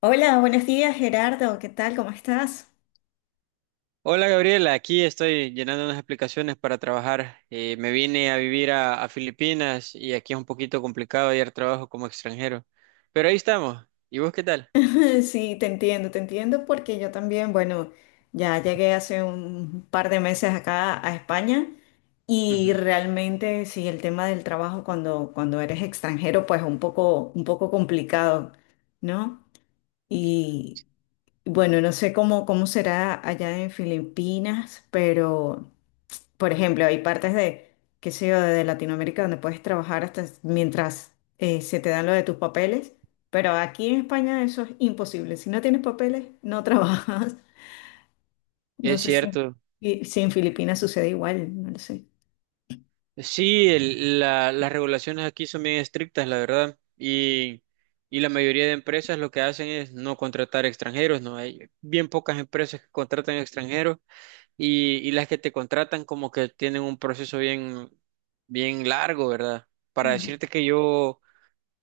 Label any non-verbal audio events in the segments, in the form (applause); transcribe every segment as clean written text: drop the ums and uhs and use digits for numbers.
Hola, buenos días Gerardo, ¿qué tal? ¿Cómo estás? Hola Gabriela, aquí estoy llenando unas aplicaciones para trabajar. Me vine a vivir a Filipinas y aquí es un poquito complicado hallar trabajo como extranjero. Pero ahí estamos. ¿Y vos qué tal? (laughs) Sí, te entiendo porque yo también, bueno, ya llegué hace un par de meses acá a España y Ujú. realmente sí, el tema del trabajo cuando eres extranjero pues un poco complicado, ¿no? Y bueno, no sé cómo será allá en Filipinas, pero... Por ejemplo, hay partes de, qué sé yo, de Latinoamérica donde puedes trabajar hasta mientras se te dan lo de tus papeles, pero aquí en España eso es imposible. Si no tienes papeles, no trabajas. (laughs) No Es sé si, cierto. Si en Filipinas sucede igual, no lo sé. Sí, las regulaciones aquí son bien estrictas, la verdad. Y la mayoría de empresas lo que hacen es no contratar extranjeros, ¿no? Hay bien pocas empresas que contratan extranjeros. Y las que te contratan como que tienen un proceso bien, bien largo, ¿verdad? Para Mm. decirte que yo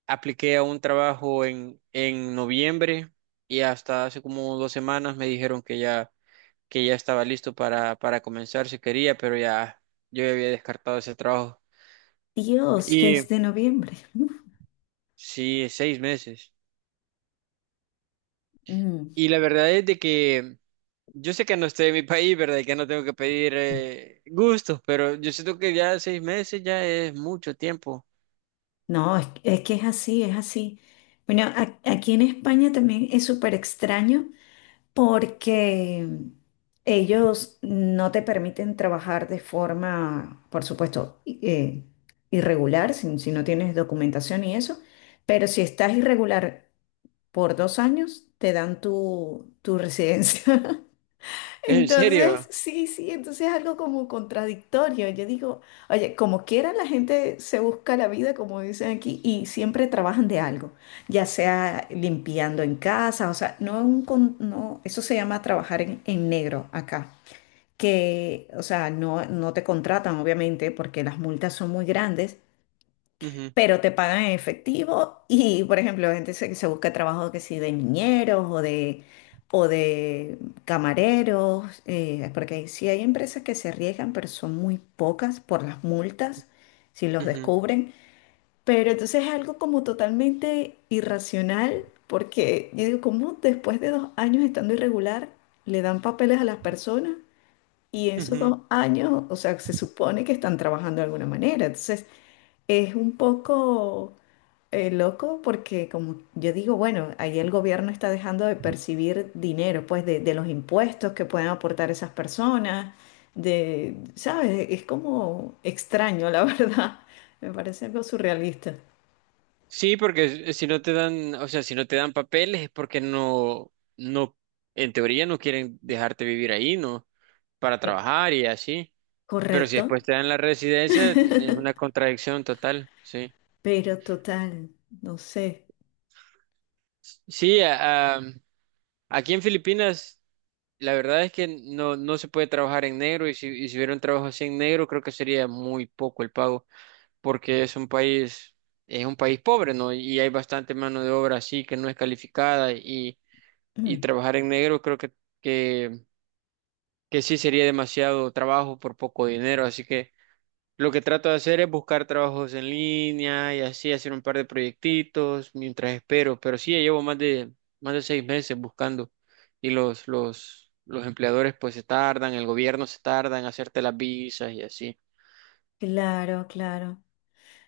apliqué a un trabajo en noviembre y hasta hace como dos semanas me dijeron que ya estaba listo para comenzar si quería, pero ya yo ya había descartado ese trabajo. Dios, Y desde noviembre. Uf. sí, seis meses. Mm. Y la verdad es de que yo sé que no estoy en mi (laughs) país, ¿verdad? Y que no tengo que pedir gustos, pero yo siento que ya seis meses ya es mucho tiempo. No, es que es así, es así. Bueno, aquí en España también es súper extraño porque ellos no te permiten trabajar de forma, por supuesto, irregular, si no tienes documentación y eso, pero si estás irregular por 2 años, te dan tu, tu residencia. (laughs) ¿En Entonces, serio? sí, sí, entonces es algo como contradictorio. Yo digo, oye, como quiera la gente se busca la vida, como dicen aquí, y siempre trabajan de algo, ya sea limpiando en casa, o sea, no, un no eso se llama trabajar en negro acá, que, o sea, no, no te contratan, obviamente, porque las multas son muy grandes, Ujú, pero te pagan en efectivo y, por ejemplo, gente se busca trabajo que sí de niñeros o de camareros, porque sí hay empresas que se arriesgan, pero son muy pocas por las multas, si los ujú, descubren. Pero entonces es algo como totalmente irracional, porque yo digo, ¿cómo después de 2 años estando irregular le dan papeles a las personas? Y esos ujú. 2 años, o sea, se supone que están trabajando de alguna manera. Entonces, es un poco loco porque como yo digo, bueno, ahí el gobierno está dejando de percibir dinero, pues de los impuestos que pueden aportar esas personas, de, ¿sabes? Es como extraño, la (laughs) verdad. Me parece algo surrealista. Sí, porque si no te dan, o sea, si no te dan papeles es porque no, en teoría no quieren dejarte vivir ahí, ¿no? Para Eh, trabajar y así. Pero si Correcto, después te dan la residencia, es una contradicción total, sí. pero total, no sé. (clears throat) Sí, aquí en Filipinas, la verdad es que no, no se puede trabajar en negro y y si hubiera un trabajo así en negro, creo que sería muy poco el pago, porque es un país pobre, ¿no? Y hay bastante mano de obra así que no es calificada y Mm, trabajar en negro creo que, que sí sería demasiado trabajo por poco dinero, así que lo que trato de hacer es buscar trabajos en línea y así hacer un par de proyectitos mientras espero, pero sí, ya llevo más de seis meses buscando y los empleadores pues se tardan, el gobierno se tarda en hacerte las visas y así. claro, claro.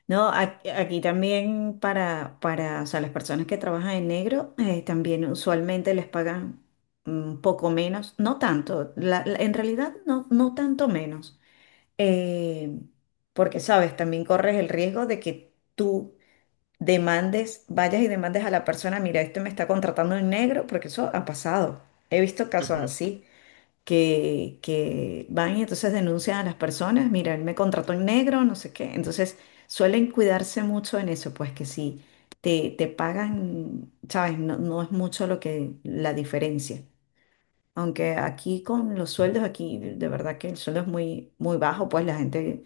No, aquí también para, o sea, las personas que trabajan en negro, también usualmente les pagan un poco menos, no tanto, en realidad no, no tanto menos, eh, porque, sabes, también corres el riesgo de que tú demandes, vayas y demandes a la persona, mira, este me está contratando en negro, porque eso ha pasado, he visto casos Ujú. así que van y entonces denuncian a las personas, mira, él me contrató en negro, no sé qué. Entonces suelen cuidarse mucho en eso, pues que si te pagan, sabes, no, no es mucho lo que la diferencia. Aunque aquí con los sueldos, aquí de verdad que el sueldo es muy, muy bajo, pues la gente,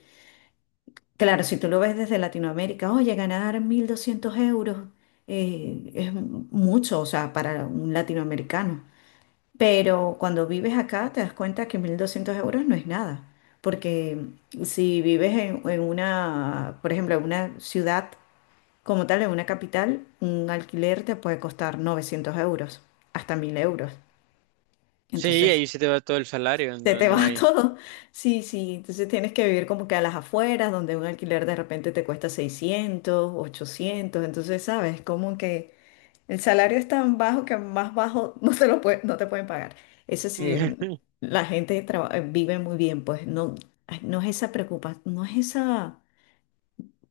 claro, si tú lo ves desde Latinoamérica, oye, ganar 1.200 euros es mucho, o sea, para un latinoamericano. Pero cuando vives acá te das cuenta que 1.200 euros no es nada, porque si vives en una, por ejemplo, en una ciudad como tal, en una capital, un alquiler te puede costar 900 euros, hasta 1.000 euros. Sí, Entonces, ahí se te va todo el salario, se no, te no va (laughs) hay. todo. Sí, sí, entonces tienes que vivir como que a las afueras, donde un alquiler de repente te cuesta 600, 800. Entonces, ¿sabes? Como que... El salario es tan bajo que más bajo (laughs) no te lo no te pueden pagar. Eso sí, es (laughs) la gente vive muy bien, pues no, ay, no es esa preocupación, no es esa,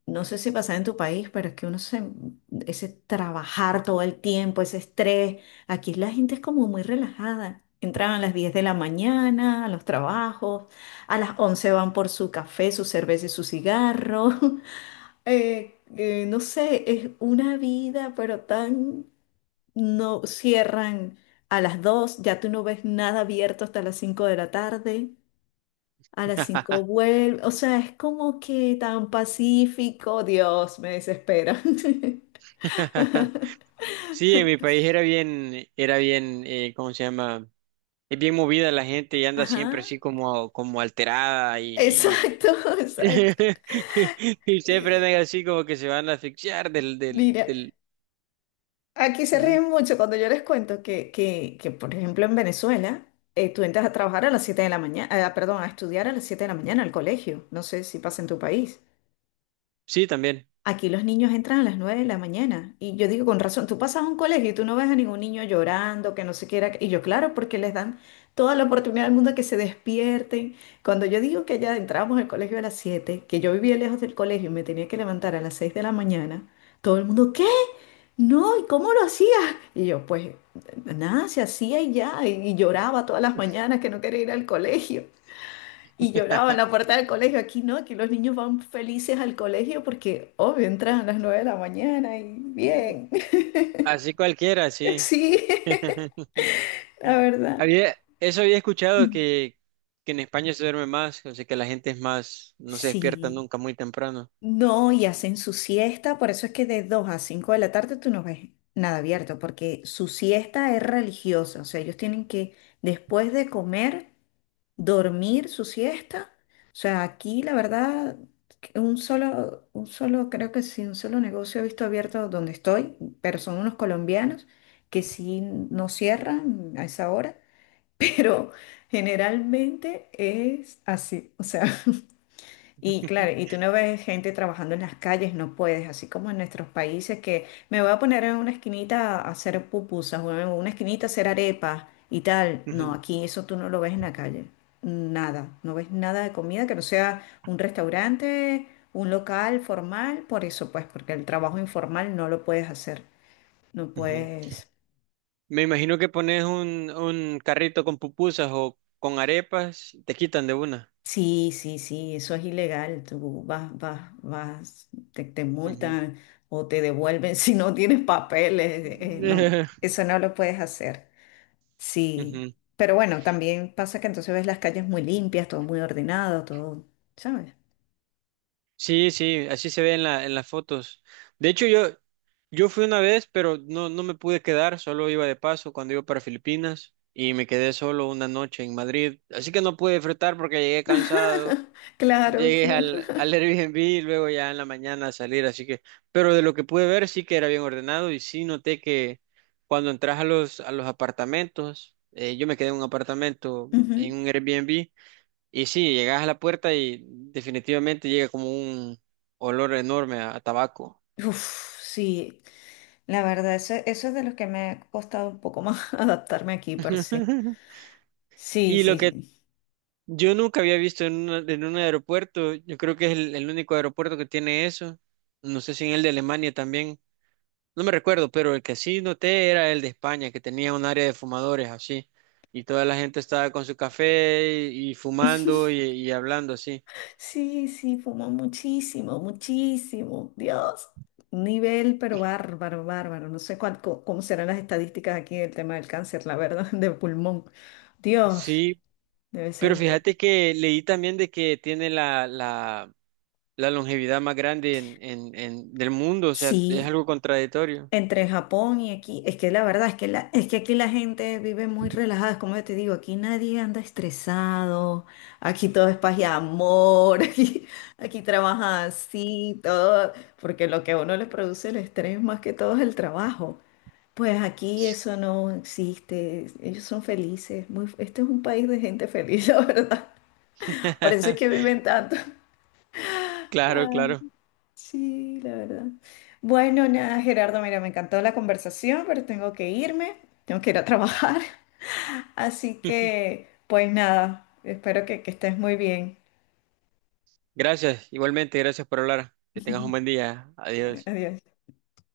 no sé si pasa en tu país, pero es que uno se, ese trabajar todo el tiempo, ese estrés, aquí la gente es como muy relajada. Entran a las 10 de la mañana a los trabajos, a las 11 van por su café, su cerveza y su cigarro. (laughs) No sé, es una vida, pero tan no cierran a las 2. Ya tú no ves nada abierto hasta las 5 de la tarde, a las 5 vuelve, o sea, es como que tan pacífico, Dios, me desespera. (laughs) Sí, en mi país era bien, ¿cómo se llama? Es bien movida la gente y anda siempre Ajá, así como, como alterada exacto, (laughs) y, exacto. (laughs) y siempre andan Y así como que se van a asfixiar mira, del... aquí se Ujú. ríen mucho cuando yo les cuento que por ejemplo, en Venezuela, tú entras a trabajar a las 7 de la mañana, perdón, a estudiar a las 7 de la mañana al colegio, no sé si pasa en tu país. Sí, también. Aquí los niños entran a las 9 de la mañana y yo digo con razón, tú pasas a un colegio y tú no ves a ningún niño llorando, que no se quiera, y yo claro, porque les dan toda la oportunidad del mundo que se despierten. Cuando yo digo que ya entrábamos al colegio a las 7, que yo vivía lejos del colegio y me tenía que levantar a las 6 de la mañana, todo el mundo, ¿qué? No, ¿y cómo lo hacías? Y yo, pues nada, se hacía y ya, y lloraba todas las mañanas que no quería ir al colegio. Y lloraba en la (laughs) puerta del colegio. Aquí no, aquí los niños van felices al colegio porque, obvio, entran a las 9 de la mañana y bien. (laughs) Así cualquiera, sí. Sí, (laughs) (laughs) la verdad. Había, eso había escuchado que en España se duerme más, o sea que la gente es más, no se despierta Sí. nunca muy temprano. No, y hacen su siesta, por eso es que de 2 a 5 de la tarde tú no ves nada abierto, porque su siesta es religiosa, o sea, ellos tienen que, después de comer, dormir su siesta. O sea, aquí la verdad, que un solo, creo que sí, un solo negocio he visto abierto donde estoy, pero son unos colombianos que sí no cierran a esa hora, (laughs) pero generalmente es así, o sea. Y claro, y (laughs) tú no ves gente trabajando en las calles, no puedes, así como en nuestros países que me voy a poner en una esquinita a hacer pupusas o en una esquinita a hacer arepas y tal. No, Ujú, aquí eso tú no lo ves en la calle, nada, no ves nada de comida que no sea un restaurante, un local formal, por eso pues, porque el trabajo informal no lo puedes hacer, no ujú. puedes. Me imagino que pones un carrito con pupusas o con arepas, te quitan de una. Sí, sí, sí, eso es ilegal. Tú vas, vas, vas, te Ujú. multan o te devuelven (laughs) si no tienes papeles. No, (laughs) eso no lo puedes hacer. Sí, Ujú. pero bueno, también pasa que entonces ves las calles muy limpias, todo muy ordenado, todo, ¿sabes? Sí, sí, así se ve en la, en las fotos. De hecho, yo fui una vez, pero no, no me pude quedar, solo iba de paso cuando iba para Filipinas y me quedé solo una noche en Madrid. Así que no pude disfrutar porque llegué cansado. Claro, Llegué claro. al, al Airbnb y luego ya en la mañana a salir, así que, pero de lo que pude ver sí que era bien ordenado y sí noté que cuando entras a los apartamentos, yo me quedé en un apartamento, (laughs) en Ujú. un Airbnb, y sí, llegas a la puerta y definitivamente llega como un olor enorme a tabaco. Uf, sí, la verdad, eso es de los que me ha costado un poco más (laughs) adaptarme aquí, pero sí. (laughs) Sí, Y lo sí, que sí. yo nunca había visto en un aeropuerto, yo creo que es el único aeropuerto que tiene eso, no sé si en el de Alemania también. No me recuerdo, pero el que sí noté era el de España, que tenía un área de fumadores así, y toda la gente estaba con su café y fumando y hablando así. Sí, sí, fumó muchísimo, muchísimo. Dios, un nivel, pero bárbaro, bárbaro. No sé cómo serán las estadísticas aquí del tema del cáncer, la verdad, (laughs) de pulmón. Dios, Sí, debe ser pero muy... fíjate que leí también de que tiene la, la, la longevidad más grande del mundo, o sea, es Sí, algo contradictorio. entre Japón y aquí, es que la verdad es que, es que aquí la gente vive muy relajada, es como yo te digo, aquí nadie anda estresado, aquí todo es paz y amor, (laughs) aquí, aquí trabaja así, todo, porque lo que a uno le produce el estrés más que todo es el trabajo. Pues aquí eso no existe. Ellos son felices. Muy, este es un país de gente feliz, (laughs) la verdad. Por eso es que (laughs) viven tanto. Claro, Ah, claro. sí, la verdad. Bueno, nada, Gerardo, mira, me encantó la conversación, pero tengo que irme. Tengo que ir a trabajar. (laughs) Así que, pues nada, espero que estés muy bien. Gracias, igualmente, gracias por hablar. Que tengas un buen día. Adiós. Adiós.